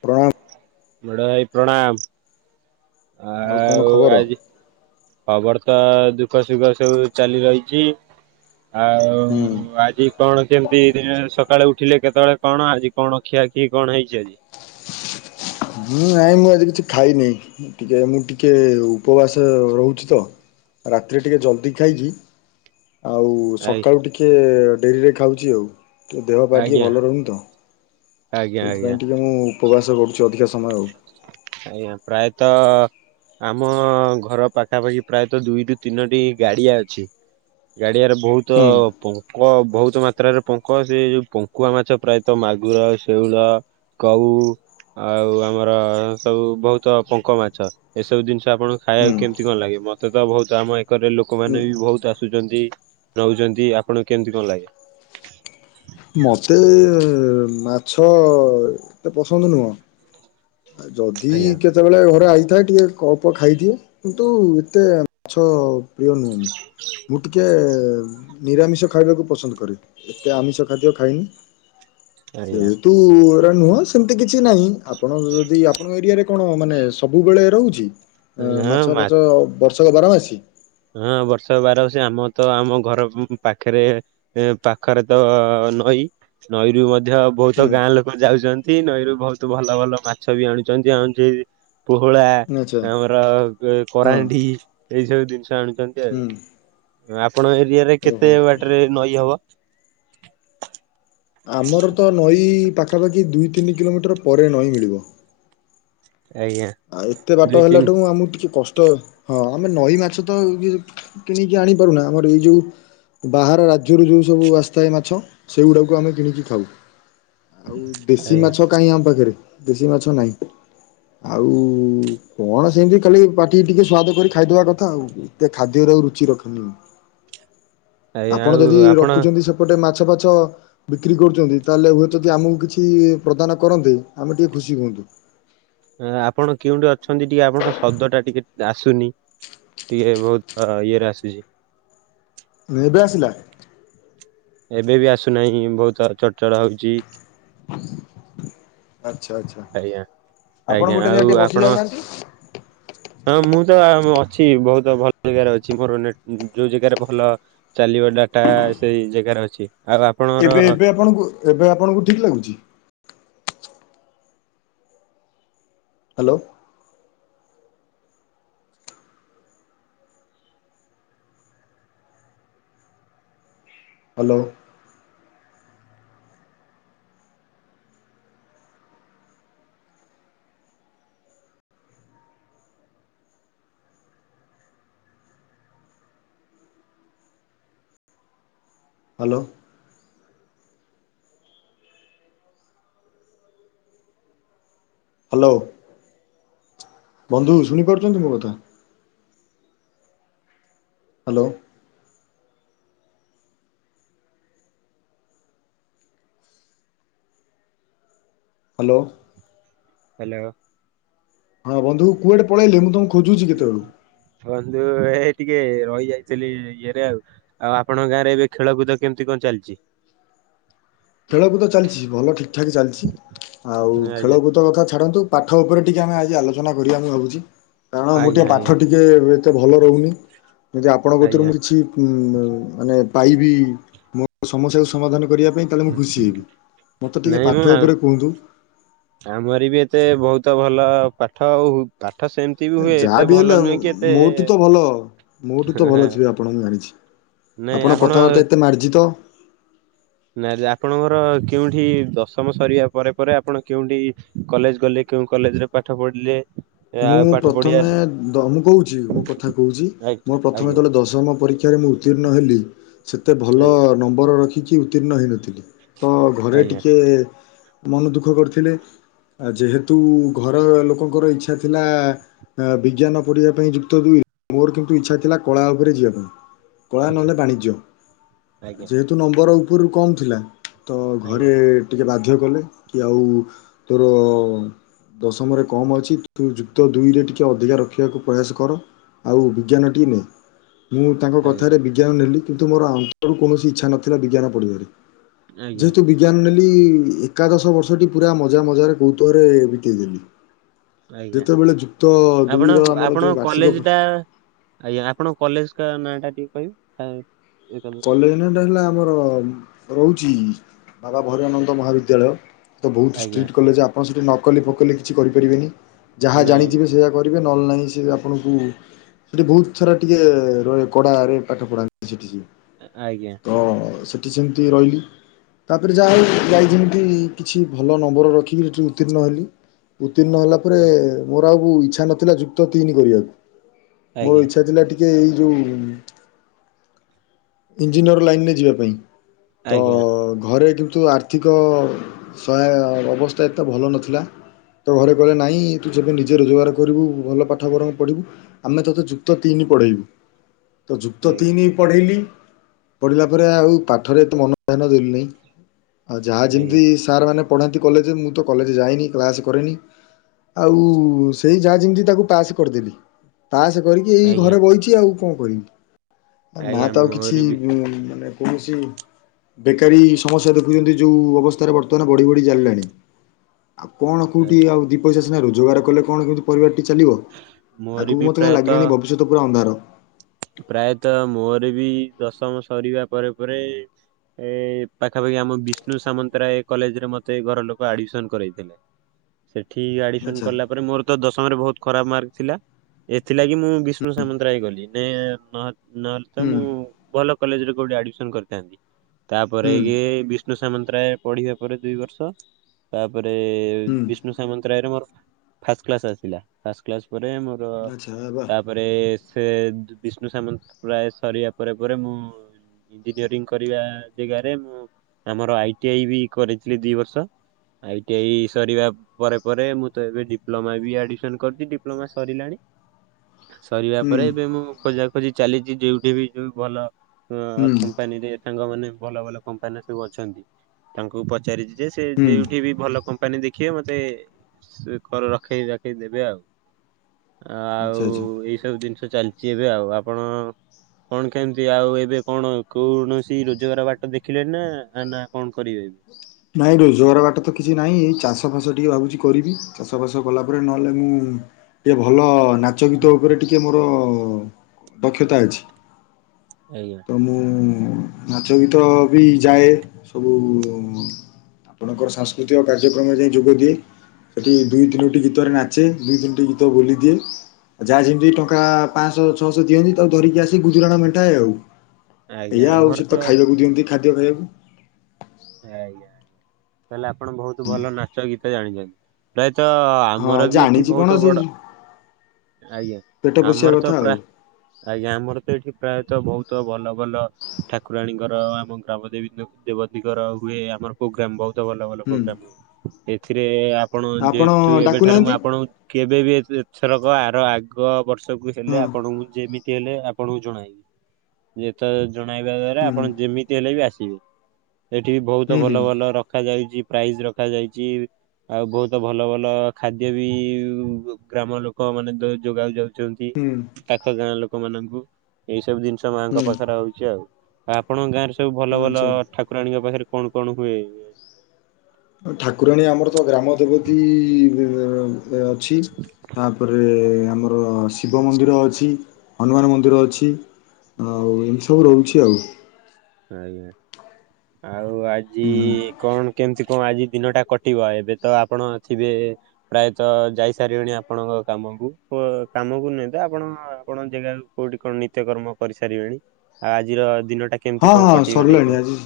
ପ୍ରଣାମ। ବଡ଼ ଭାଇ ପ୍ରଣାମ କଣ ଆଉ ଖବର? ଆଜି ଖବର ତ ଦୁଃଖ ସୁଖ ସବୁ ଚାଲି ରହିଛି ଆଉ ହୁଁ ଆଜି କଣ କେମିତି ସକାଳେ ଉଠିଲେ କେତେବେଳେ କଣ ଆଜି କଣ ଖିଆଖିଇ କଣ ହେଇଚି ଆଜି? ହୁଁ ନାଇଁ ମୁଁ ଆଜି କିଛି ଖାଇନି ଟିକେ ମୁଁ ଟିକେ ଉପବାସ ରହୁଚି ତ। ରାତିରେ ଟିକେ ଜଲ୍ଦି ଖାଇକି ଆଉ ଆଇ ସକାଳୁ ଟିକେ ଡେରିରେ ଖାଉଚି ଆଉ। ଟିକେ ଦେହ ପା ଟିକେ ଆଜ୍ଞା ଭଲ ରହୁନି ତ ଆଜ୍ଞା ଆଜ୍ଞା ସେଇଥିପାଇଁ ଟିକେ ମୁଁ ଉପବାସ କରୁଚି ଅଧିକା ସମୟ ଆଉ। ଆଜ୍ଞା ପ୍ରାୟତଃ ଆମ ଘର ପାଖା ପାଖି ପ୍ରାୟତଃ ଦୁଇରୁୁ ତିନୋଟି ଗାଡିଆ ଅଛି। ଗାଡିଆରେ ବହୁତ ହୁଁ ପଙ୍କ ବହୁତ ମାତ୍ରାରେ ପଙ୍କ ସେ ଯୋଉ ପଙ୍କୁଆ ମାଛ ପ୍ରାୟତଃ ମାଗୁର, ଶେଉଳ କଉ ଆଉ ଆମର ସବୁ ବହୁତ ପଙ୍କ ମାଛ। ଏସବୁ ଜିନିଷ ଆପଣଙ୍କୁ ଖାଇବାକୁ ହୁଁ। କେମିତି କଣ ଲାଗେ ମତେ ତ ବହୁତ ଆମ ଏକରରେ ଲୋକମାନେ ବି ବହୁତ ଆସୁଛନ୍ତି। ନଉଛନ୍ତି ଆପଣଙ୍କୁ କେମିତି କଣ ଲାଗେ? ମୋତେ ମାଛ ଏତେ ପସନ୍ଦ ନୁହଁ। ଯଦି ଆଜ୍ଞା କେ ଯେତେବେଳେ ଘରେ ରହିଥାଏ ଟିକେ ଅଳ୍ପ ଖାଇଦିଏ। କିନ୍ତୁ ଏତେ ମାଛ ପ୍ରିୟ ନୁହେଁ। ମୁଁ ଟିକେ ନିରାମିଷ ଖାଇବାକୁ ପସନ୍ଦ କରେ। ଏତେ ଆମିଷ ଖାଦ୍ୟ ଖାଇନି ଆଜ୍ଞା ଜେହେତୁ ଏରା ନୂଆ ସେମତି କିଛି ନାହିଁ ଆ ଆପଣ ଯଦି ଆପଣଙ୍କ ଏରିଆରେ କଣ ମାନେ ସବୁବେଳେ ରହୁଛି ହଁ ମାଛ ମା ଫାଛ ବର୍ଷକ ବାରମାସୀ? ହଁ ବର୍ଷକ ବାର ମାସି ଆମ ତ ଆମ ଘର ପାଖରେ ଏ ପାଖରେ ତ ନଈ ନଈରୁ ମଧ୍ୟ ବହୁତ ହୁଁ ଗାଁ ଲୋକ ଯାଉଛନ୍ତି ନଈରୁ ବହୁତ ଭଲ ଭଲ ମାଛ ବି ଆଣୁଛନ୍ତି। ଆଉ ଯୋଉ ପୋହଳା ଆଚ୍ଛା ଆମର ହଁ କରାଣ୍ଡି ଏଇ ସବୁ ଜିନିଷ ଆଣୁ। ଛନ୍ତି ହୁଁ ଆଉ ଆପଣଙ୍କ ଏରିଆରେ କେତେ ଓହୋ ବାଟରେ ନଈ ହବ? ଆମର ତ ନଈ ପାଖା ପାଖି ଦୁଇ ତିନି କିଲୋମିଟର ପରେ ନଈ ମିଳିବ। ଆଜ୍ଞା। ଆଉ ଏତେ ବାଟ ଦୁଇ ତିନି ହେଲାଠୁ ଆମକୁ ଟିକେ କଷ୍ଟ। ହଁ ଆମେ ନଈ ମାଛ ତ ଇଏ କିଣିକି ଆଣିପାରୁନା ଆମର ଏଇ ଯୋଉ ବାହାର ରାଜ୍ୟରୁ ଯେଉଁ ସବୁ ଆସିଥାଏ ମାଛ, ସେଗୁଡ଼ାକୁ ଆମେ କିଣିକି ଖାଉ। ଆଉ ଦେଶୀ ଆଜ୍ଞା ମାଛ କାହିଁ ଆମ ପାଖରେ ଦେଶୀ ମାଛ ନାହିଁ। ଆଉ କଣ ସେମିତି ଖାଲି ପାଟିକି ଟିକେ ସ୍ଵାଦ କରି ଖାଇଦବା କଥା ଆଉ। ଏତେ ଖାଦ୍ୟରେ ଆଉ ରୁଚି ରଖନି ହଁ। ଆଜ୍ଞା ଆପଣ ଆଉ ଯଦି ଆପଣ ରଖୁଛନ୍ତି ସେପଟେ ମାଛ ଫାଛ ବିକ୍ରି କରୁଛନ୍ତି ତାହେଲେ ଏବେ ଯଦି ଆମକୁ କିଛି ପ୍ରଦାନ କରନ୍ତେ ଆମେ ଟିକେ ଖୁସି ହୁଅନ୍ତୁ। ଆପଣ କେଉଁଠି ଅଛନ୍ତି ଟିକେ ଆପଣଙ୍କ ଶବ୍ଦଟା ଟିକେ ଆସୁନି ଟିକେ ବହୁତ ଇଏରେ ଆସୁଚି। ଏବେ ଆସିଲା। ଏବେ ବି ଆସୁନାହିଁ ବହୁତ ଆର୍ଗେ ଟଣା ହୋଉଚି। ଆଚ୍ଛା ଆଚ୍ଛା ଆଜ୍ଞା ଆପଣ ଆଜ୍ଞା ଗୋଟେ ଆଉ ଜାଗାରେ ଟିକେ ବସି ଆପଣ ଯାଉନାହାନ୍ତି। ହଁ ମୁଁ ତ ଅଛି ବହୁତ ଭଲ ଜାଗାରେ ଅଛି ମୋର ଯୋଉ ଜାଗାରେ ଭଲ ଚାଲିବ ଡାଟା ସେଇ ଜାଗାରେ ଅଛି। ଆଉ ଆ ଏବେ ଏବେ ଆପଣଙ୍କୁ ଏବେ ଆପଣଙ୍କୁ ଠିକ୍ ଲାଗୁଚି? ହ୍ୟାଲୋ। ହ୍ୟାଲୋ ହ୍ୟାଲୋ ହ୍ୟାଲୋ ବନ୍ଧୁ ଶୁଣି ପାରୁଛନ୍ତି ମୋ କଥା। ହ୍ୟାଲୋ ହ୍ୟାଲୋ ହ୍ୟାଲୋ ହଁ ବନ୍ଧୁ କୁଆଡ଼େ ପଳେଇଲେ ମୁଁ ତମକୁ ଖୋଜୁଛି କେତେବେଳୁ। ବନ୍ଧୁ। ଏଇ ଟିକେ ରହି ଯାଇଥିଲି ଇଏରେ ଆଉ ଆଉ ଆପଣଙ୍କ ଗାଁରେ ଏବେ ଖେଳ କୁଦ କେମିତି କଣ ଚାଲିଛି। ଖେଳକୁଦ ଚାଲିଛି ଭଲ ଠିକ ଠାକ୍ ଚାଲିଛି। ଆଉ ଆଜ୍ଞା ଖେଳକୁଦ କଥା ଛାଡ଼ନ୍ତୁ। ପାଠ ଉପରେ ଟିକିଏ ଆମେ ଆଜି ଆଲୋଚନା କରିବା ମୁଁ ଭାବୁଛି କାରଣ ମୁଁ ଆଜ୍ଞା ଟିକିଏ ପାଠ ଆଜ୍ଞା ଟିକିଏ ଏତେ ଭଲ ରହୁନି। ଯଦି ଆପଣଙ୍କ ପକ୍ଷରୁ ଆଜ୍ଞା ମୁଁ କିଛି ଉଁ ମାନେ ପାଇବି ମୋ ସମସ୍ୟାକୁ ସମାଧାନ କରିବା ପାଇଁ, ତା ହେଲେ ମୁଁ ଖୁସି ହେବି। ମୋତେ ଟିକେ ନାଇଁ ମ ପାଠ ଉପରେ କୁହନ୍ତୁ। ଆମରି ବି ଏତେ ବହୁତ ଭଲ ପାଠ ଆଉ ପାଠ ସେମି ସେମିତି ବି ହୁଏ ଯାହା ଏତେ ବି ଭଲ ହେଲେ ନୁହେଁ କି ଏତେ ମୋଠୁ ତ ଭଲ ମୋଠୁ ତ ଖରାପ ଭଲ ନୁହେଁ। ଥିବେ ଆପଣ ମୁଁ ଜାଣିଛି। ନାଇଁ ଆପଣ କଥାବାର୍ତ୍ତା ଏତେ ମାର୍ଜିତ ନାଇଁ ଆପଣଙ୍କର କେଉଁଠି ଦଶମ ସରିବା ପରେ ପରେ ଆପଣ କେଉଠି କଲେଜ ଗଲେ କେଉଁ କଲେଜରେ। ପାଠ ପଢ଼ିଲେ। ମୁଁ ପ୍ରଥମେ - ଧମକୋହୁଛି ମୋ କଥା କହୁଛି। ଆଜ୍ଞା ମୋର ପ୍ରଥମେ ଆଜ୍ଞା ତତବେଳେ ଦଶମ ପରୀକ୍ଷାରେ ମୁଁ ଉତ୍ତୀର୍ଣ୍ଣ ହେଲି। ସେତେ ଭଲ ନମ୍ବର ରଖି କିିଛି ଉତ୍ତୀର୍ଣ୍ଣ ହୋଇନଥିଲି। ତ ଘରେ ଆଜ୍ଞା ଟିକେ ମନ ଦୁଃଖ କରିଥିଲେ। ଆ ଯେହେତୁ ଘରେ ଲୋକଙ୍କର ଇଚ୍ଛା ଥିଲା ଆ ବିଜ୍ଞାନ ପଢ଼ିବା ପାଇଁ ଯୁକ୍ତ ଦୁଇ ମୋର କିନ୍ତୁ ଇଚ୍ଛା ଥିଲା କଳା ଉପରେ ଯିବା ପାଇଁ। କଳା ଆଜ୍ଞା ନହେଲେ ବାଣିଜ୍ୟ। ଆଜ୍ଞା ଯେହେତୁ ନମ୍ବର ଉପରୁ କମ୍ ଥିଲା ତ ଘରେ ଆଜ୍ଞା ଟିକେ ବାଧ୍ୟ କଲେ କି ଆଉ ତୋର ଦଶମରେ କମ୍ ଅଛି। ତୁ ଯୁକ୍ତ ଦୁଇରେ ଟିକେ ଅଧିକା ରଖିବାକୁ ପ୍ରୟାସ କର ଆଉ ବିଜ୍ଞାନଟି ନେ। ମୁଁ ତାଙ୍କ ଆଜ୍ଞା ଆଜ୍ଞା କଥାରେ ବିଜ୍ଞାନ ନେଲି କିନ୍ତୁ ମୋର ଅନ୍ତରୁ କୌଣସି ଇଚ୍ଛା ନଥିଲା ବିଜ୍ଞାନ ପଢ଼ିବାରେ। ଆଜ୍ଞା ଯେହେତୁ ବି ବିଜ୍ଞାନ ନେଲି ଏକାଦଶ ବର୍ଷଟି ପୁରା ମଜା ମଜାରେ କୌତୁହରେ ବିତେଇଦେଲି। ଆଜ୍ଞା ଯେତେବେଳେ ଯୁକ୍ତ ଆପଣ ଦୁଇର ଆମର ଯୋଉ ଆପଣଙ୍କ ବାର୍ଷିକ କଲେଜ ଟା ଆଜ୍ଞା ଆପଣଙ୍କ କଲେଜ ନାଁ ଟା ଟିକେ କହିବେ। [unintelligible] କଲେଜ ନାଁ ଟା ହେଲା ଆମର ରହୁଛି ବାବା ଭୟର ନନ୍ଦ ମହାବିଦ୍ୟାଳୟ। ତ ବହୁତ ଆଜ୍ଞା ଷ୍ଟ୍ରିକ୍ଟ କଲେଜ ଆପଣ ସେଠି ନକଲି ଫକଲି କିଛି କରିପାରିବେନି ଯାହା ନାଇଁ ଜାଣିଥିବେ ସେଇୟା। କରିବେ ନହେଲେ ନାହିଁ ସେ ଆପଣଙ୍କୁ ସେଠି ବହୁତ ସାରା ଟିକେ ରହେ କଡ଼ାରେ ପାଠ ପଢ଼ାନ୍ତି ସେଠି ସେ। ଆଜ୍ଞା ହଁ ସେଠି ସେମିତି ରହିଲି। ତାପରେ ଯାହା ହଉ ଯାଇ ଯେମିତି କିଛି ଭଲ ନମ୍ବର ରଖିକି ସେଠିକି ଉତ୍ତୀର୍ଣ୍ଣ ହେଲି। ଉତ୍ତୀର୍ଣ୍ଣ ହେଲା ପ ପରେ ମୋର ଆଉ ଇଛା ନଥିଲା ଯୁକ୍ତ ତିନି କରିବାକୁ ମୋର ଆଜ୍ଞା ଇଛା ଥିଲା ଟିକେ ଏଇ ଯେଉଁ ଇଞ୍ଜିନିୟର ଲାଇନରେ ଯିବା ପାଇଁ ତ ଆଜ୍ଞା ଆଜ୍ଞା ଘରେ କିନ୍ତୁ ଆର୍ଥି ଆର୍ଥିକ ସହାୟ ଅବସ୍ଥା ଏତେ ଭଲ ନଥିଲା। ତ ଘରେ କହିଲେ ନାଇଁ ତୁ ଯେବେ ନିଜେ ରୋଜଗାର କରିବୁ ଭଲ ପାଠ ବରଂ ପଢ଼ିବୁ। ଆମେ ତୋତେ ଯୁକ୍ତ ତିନି ପଢେଇବୁ, ତ ଯୁକ୍ତ ତିନି ପଢେଇଲି। ପଢିଲା ପରେ ଆଉ ପାଠରେ ଏତେ ମନଧ୍ୟାନ ଦେଲିନି। ଆଉ ଯାହା ଆଜ୍ଞା ଯେମିତି ସାର୍ ମାନେ ପଢ଼ାନ୍ତି କଲେଜ୍ ରେ, ମୁଁ ତ କଲେଯେ ଯାଇନି କ୍ଲାସ୍ କରେନି। ଆଉ ସେଇ ଯାହା ଯେମିତି ତାକୁ ପାସ୍ କରିଦେଲି। ପାସ୍ କରିକି ଏଇ ଆଜ୍ଞା ଘରେ ବଇଛି ଆଉ କଣ କରିବି। ନା ଆଜ୍ଞା ତ ଆଉ କିଛି ମହର ବି ମାନେ କୌଣସି ବେକାରୀ ସମସ୍ୟା ଦେଖୁଛନ୍ତି ଯୋଉ ଅବସ୍ଥାରେ ବର୍ତ୍ତମାନ ବଢ଼ି ବଢ଼ି ଚାଲିଲାଣି। ଆଉ କଣ କୋଉଠି ଆଉ ଦି ପଇସା ସିନା ରୋଜଗାର କଲେ କଣ କେମତି ପରିବାର ଟି ଚାଲିବ। ମୋର ଆଗକୁ ବି ମତେ କାହିଁ ପ୍ରାୟତଃ ଲାଗିଲାଣି ଭବିଷ୍ୟତ ପୁରା ଅନ୍ଧାର। ପ୍ରାୟତଃ ମୋର ବି ଦଶମ ସରିବା ପରେ ପରେ ଏ ପାଖାପାଖି ଆମ ବିଷ୍ଣୁ ସାମନ୍ତରାୟ କଲେଜରେ ମତେ ଘର ଲୋକ ଆଡମିସନ କରାଇଥିଲେ। [inaudible] ସେଠି ଆଡମିସନ ଆଚ୍ଛା କଲା ପରେ ମୋର ତ ଦଶମ ରେ ବୋହୁତ୍ ଖରାପ ମାର୍କ ଥିଲା। ଏଥିଲାଗି ମୁଁ ବିଷ୍ଣୁ ସାମନ୍ତରା ହେଇ ଗଲି ନ ନହେଲେ ତ ହୁଁ ମୁଁ ଭଲ କଲେଜରେ କୋଉଠି ଆଡମିସନ କରିଥାନ୍ତି। ତାପରେ ହୁଁ ଇଏ ବି ବିଷ୍ଣୁ ସାମନ୍ତରାୟ ପଢିବା ପରେ ଦୁଇ ବର୍ଷ, ତାପରେ ହୁଁ ବିଷ୍ଣୁ ସାମନ୍ତରାୟ ରେ ମୋର ଫାଷ୍ଟ କ୍ଲାସ ଆସିଲା ଫାଷ୍ଟ କ୍ଲାସ ପରେ ମୋର ଆଚ୍ଛା ବା ତା ପରେ ସେ ବିଷ୍ଣୁ ସାମନ୍ତ ରାୟ ସରିବା ପରେ ପରେ ମୁଁ ଇଞ୍ଜିନିୟରିଂ କରିବା ଜାଗାରେ, ମୁଁ ଆମର ଆଇ ଟି ଆଇ ବି କରିଥିଲି ଦି ବର୍ଷ। ଆଇ ଟି ଆଇ ସରିବା ପରେ ପରେ ମୁଁ ତ ଏବେ ଡିପ୍ଲୋମା ବି ଆମିସନ କରିୁଛି ଡିପ୍ଲୋମା ସରିଲାଣି। ସରିବା ହୁଁ ପରେ ଏବେ ମୁଁ ଖୋଜା ଖୋଜି ଚାଲିଛି ଯୋଉଠି ବି ଯୋଉ ଭଲ। ହୁଁ ଅ କମ୍ପାନୀରେ ସାଙ୍ଗ ମାନେ ଭଲ ଭଲ କମ୍ପାନୀରେ ସବୁ ଅଛନ୍ତି ତାଙ୍କୁ ପଚାରିଛି। ଯେ ସେ ହୁଁ ଯଉଠି ବି ଭଲ କମ୍ପାନୀ ଦେଖିବେ ମତେ କର ରଖେଇ ରଖେଇ ଦେବେ ଆଉ। ଆଚ୍ଛା ଆଉ ଆଚ୍ଛା। ଏଇ ସବୁ ଜିନିଷ ଚାଲିଛି ଏବେ ଆଉ। ଆପଣ କଣ କେମିତି ଆଉ ଏବେ କଣ କୌଣସି ରୋଜଗାର ବାଟ ଦେଖିଲେଣିି ନା ନା କଣ କରିବେ ଏବେ? ନାଇଁ ରୋଜଗାର ବାଟ ତ କିଛି ନାହିଁ ଏ ଚାଷ ଫାସ ଟିକେ ଭାବୁଛି କରିବି। ଚାଷ ବାସ କଲା ପରେ ନହେଲେ ମୁଁ ଟିକେ ଭଲ ନାଚ ଗୀତ ଉପରେ ଟିକେ ମୋର ଦକ୍ଷତା ଅଛି। ଆଜ୍ଞା। ତ ମୁଁ ନାଚ ଗୀତ ବି ଯାଏ ସବୁ ଆପଣଙ୍କର ସାଂସ୍କୃତିକ କାର୍ଯ୍ୟକ୍ରମରେ ଯାଇ ଯୋଗ ଦିଏ। ସେଠି ଦୁଇ ତିନୋଟି ଗୀତରେ ନାଚେ ଦୁଇ ତିନୋଟି ଗୀତ ବୋଲିଦିଏ। ଯାହା ଯେମିତି ଟଙ୍କା ପାଞ୍ଚଶହ ଛଅଶହ ଦିଅନ୍ତି ତାକୁ ଧରିକି ଆସି ଗୁଜୁରାଣ ମେଣ୍ଟାଏ ଆଉ। ଆଜ୍ଞା ଆଜ୍ଞା ଏଇଆ ଆଉ ଆମର ସେ ତ ଖାଇବାକୁ ଦିଅନ୍ତି ଖାଦ୍ୟ ଖାଇବାକୁ। ଆଜ୍ଞା। ତାହେଲେ ଆପଣ ବୋହୁତ୍ ଭଲ ନାଚ ଗୀତ ଜାଣିଛନ୍ତି। ପ୍ରାୟତଃ ହଁ ଆମର ବି ଏଠି ଜାଣିଛି କଣ ବହୁତ ସେ ବଡ ଆଜ୍ଞା ପେଟ ପୋଷିବା ଆମର କଥା ତ ଆଉ ପ୍ରାୟ ଆଜ୍ଞା ଆମର ତ ଏଠି ପ୍ରାୟତଃ ବହୁତ ଭଲ ଭଲ ଠାକୁରାଣୀଙ୍କର ଆମ ଗ୍ରାମ ଦେବୀ ଦେବତା ଦିଗର ହୁଏ ଆମର ପ୍ରୋଗ୍ରାମ ବହୁତ ଭଲ ଭଲ ହୁଁ ପ୍ରୋଗ୍ରାମ ହୁଏ। ଏଥିରେ। ଆପଣ ଯେହେତୁ ଏବେଠାରୁ ମୁଁ ଆପଣ କେବେ ବି ଏଥରକ ଆର ଆଗ ବର୍ଷକୁ ହେଲେ ହଁ ଆପଣଙ୍କୁ ଯେମିତି ଏତେ ହେଲେ ଆପଣଙ୍କୁ ଜଣାଏ ଯେ ତ ଜଣାଇବା ଦ୍ଵାରା ହୁଁ ଆପଣ ଯେମିତି ହେଲେ ବି ଆସିବେ। ଏଠି ବି ବହୁତ ହୁଁ ଭଲ ହୁଁ ଭଲ ରଖାଯାଉଛି ପ୍ରାଇଜ ରଖାଯାଇଛି। ଆଉ ବହୁତ ଭଲ ଭଲ ଖାଦ୍ୟ ବି ଗ୍ରାମ ଲୋକ ମାନେ ଯୋଗାଉ ଯାଉଛି। ଛନ୍ତି ହୁଁ ପାଖ ଗାଁ ଲୋକ ମାନଙ୍କୁ ଏଇ ସବୁ ଜିନିଷ ମାଆଙ୍କ ହୁଁ ହୁଁ ପାଖରେ ହଉଛି ଆଉ। ଆପଣଙ୍କ ଗାଁରେ ସବୁ ଭଲ ଭଲ ଆଚ୍ଛା। ଠାକୁରାଣୀଙ୍କ ପାଖରେ କଣ କଣ ହୁଏ? ଠାକୁରାଣୀ ଆମର ତ ଗ୍ରାମ ଦେବତୀ ଅଛି ତାପରେ ଆମର ଶିବ ମନ୍ଦିର ଅଛି ହନୁମାନ ମନ୍ଦିର ଅଛି ଆଉ ଏମିତି ସବୁ ରହୁଛି ଆଉ। ଆଜ୍ଞା ଆଉ ଆଜି ହୁଁ ହୁଁ କଣ। କେମତି କଣ ଆଜି ଦିନଟା କଟିବ ଏବେ ତ ଆପଣ ଥିବେ। ପ୍ରାୟତଃ ଯାଇସାରିବେଣି ଆପଣଙ୍କ କାମକୁ କାମକୁ ନେହେଁ ତ ଆପଣ ଆପଣ ଯେଗାକୁ। କୋଉଠି କଣ ନିତ୍ୟକର୍ମ କରିସାରିବେଣି ଆଉ ଆଜିର ଦିନଟା। ହଁ କେମିତି କଣ ହଁ କଟିବ ଟିକେ ସରିଲାଣି ଆଜି। କହିବେ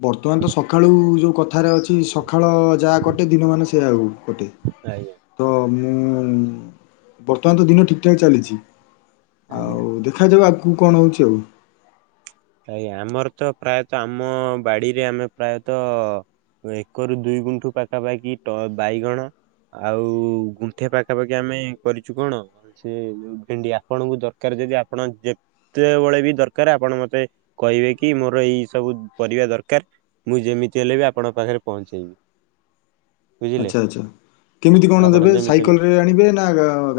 ବର୍ତ୍ତମାନ ତ ସକାଳୁ ଯୋଉ କଥାରେ ଅଛି ସକାଳ ଯାହା କଟେ ଦିନମାନ ସେଆ ଆଉ କଟେ। ଆଜ୍ଞା ତ ମୁଁ ବର୍ତ୍ତମାନ ତ ଦିନ ଠିକ ଠାକ ଚାଲିଛି ଆଜ୍ଞା। ଆଉ ଦେଖ। ଦେଖାଯିବ ଆଗକୁ କଣ ହେଉଛି ଆଉ। ଆଜ୍ଞା ଆମର ତ ପ୍ରାୟତଃ ଆମ ବାଡିରେ ଆମେ ପ୍ରାୟତଃ ଏକରୁ ଦୁଇ ଗୁଣ୍ଠୁ ପାଖାପାଖି ବାଇଗଣ। ଆଉ ଗୁଣ୍ଠେ ପାଖାପାଖି ଆମେ କରିଛୁ କଣ। ସେ ଯୋଉ ଭେଣ୍ଡି ଆପଣଙ୍କୁ ଦରକାର ଯଦି ଆପଣ ଯେତେବେଳେ ବି ଦରକାର ଆପଣ ମତେ କହିବେ କି ମୋର ଏଇ ସବୁ ପରିବା ଦରକାର ମୁଁ ଯେମିତି ହେଲେ ବି ଆପଣଙ୍କ ପାଖରେ ପହଞ୍ଚେଇବି। ଗ ବୁଝିଲେ ଆଚ୍ଛା ଆଚ୍ଛା କେମିତି କଣ ଆପଣ ଦେବେ ଯେମିତି ହେଲେ ସାଇକେଲରେ ଆଣିବେ ନା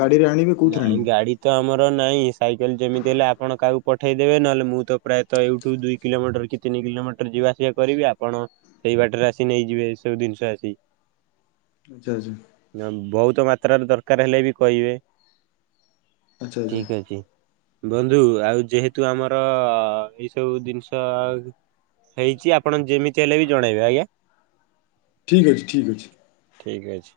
ଗାଡ଼ିରେ ଆଣିବେ କେଉଁଥିରେ ନାଇଁ ଆଣିବେ। ଗାଡି ତ ଆମର ନାହିଁ ସାଇକେଲ ଯେମିତି ହେଲେ ଆପଣ କାହାକୁ ପଠେଇ ଦେେବେ ନହେଲେ ମୁଁ ତ ପ୍ରାୟତଃ ଏଇଠୁ ଦୁଇ କିଲୋମିଟର କି ତିନି କିଲୋମିଟର ଯିବା ଆସିବା କରିବି ଆପଣ ସେଇ ବାଟରେ ଆସି ନେଇଯିବେ ଏ ସବୁ ଜିନିଷ ଆସିି। ଆଚ୍ଛା ଆଚ୍ଛା। ବହୁତ ମାତ୍ର ର ଦରକାର ହେଲେ ବି କହିବେ ଆଚ୍ଛା ଆଚ୍ଛା। ଠିକ ଅଛି। ବନ୍ଧୁ ଆଉ ଯେହେତୁ ଆମର ଏଇ ସବୁ ଜିନିଷ ହେଇଛି ଆପଣ ଯେମିତି ହେଲେ ବି ଜଣେଇବେ ଆଜ୍ଞା। ଠିକ୍ ଅଛି ଠିକ୍ ଅଛି। ଠିକ୍ ଅଛି।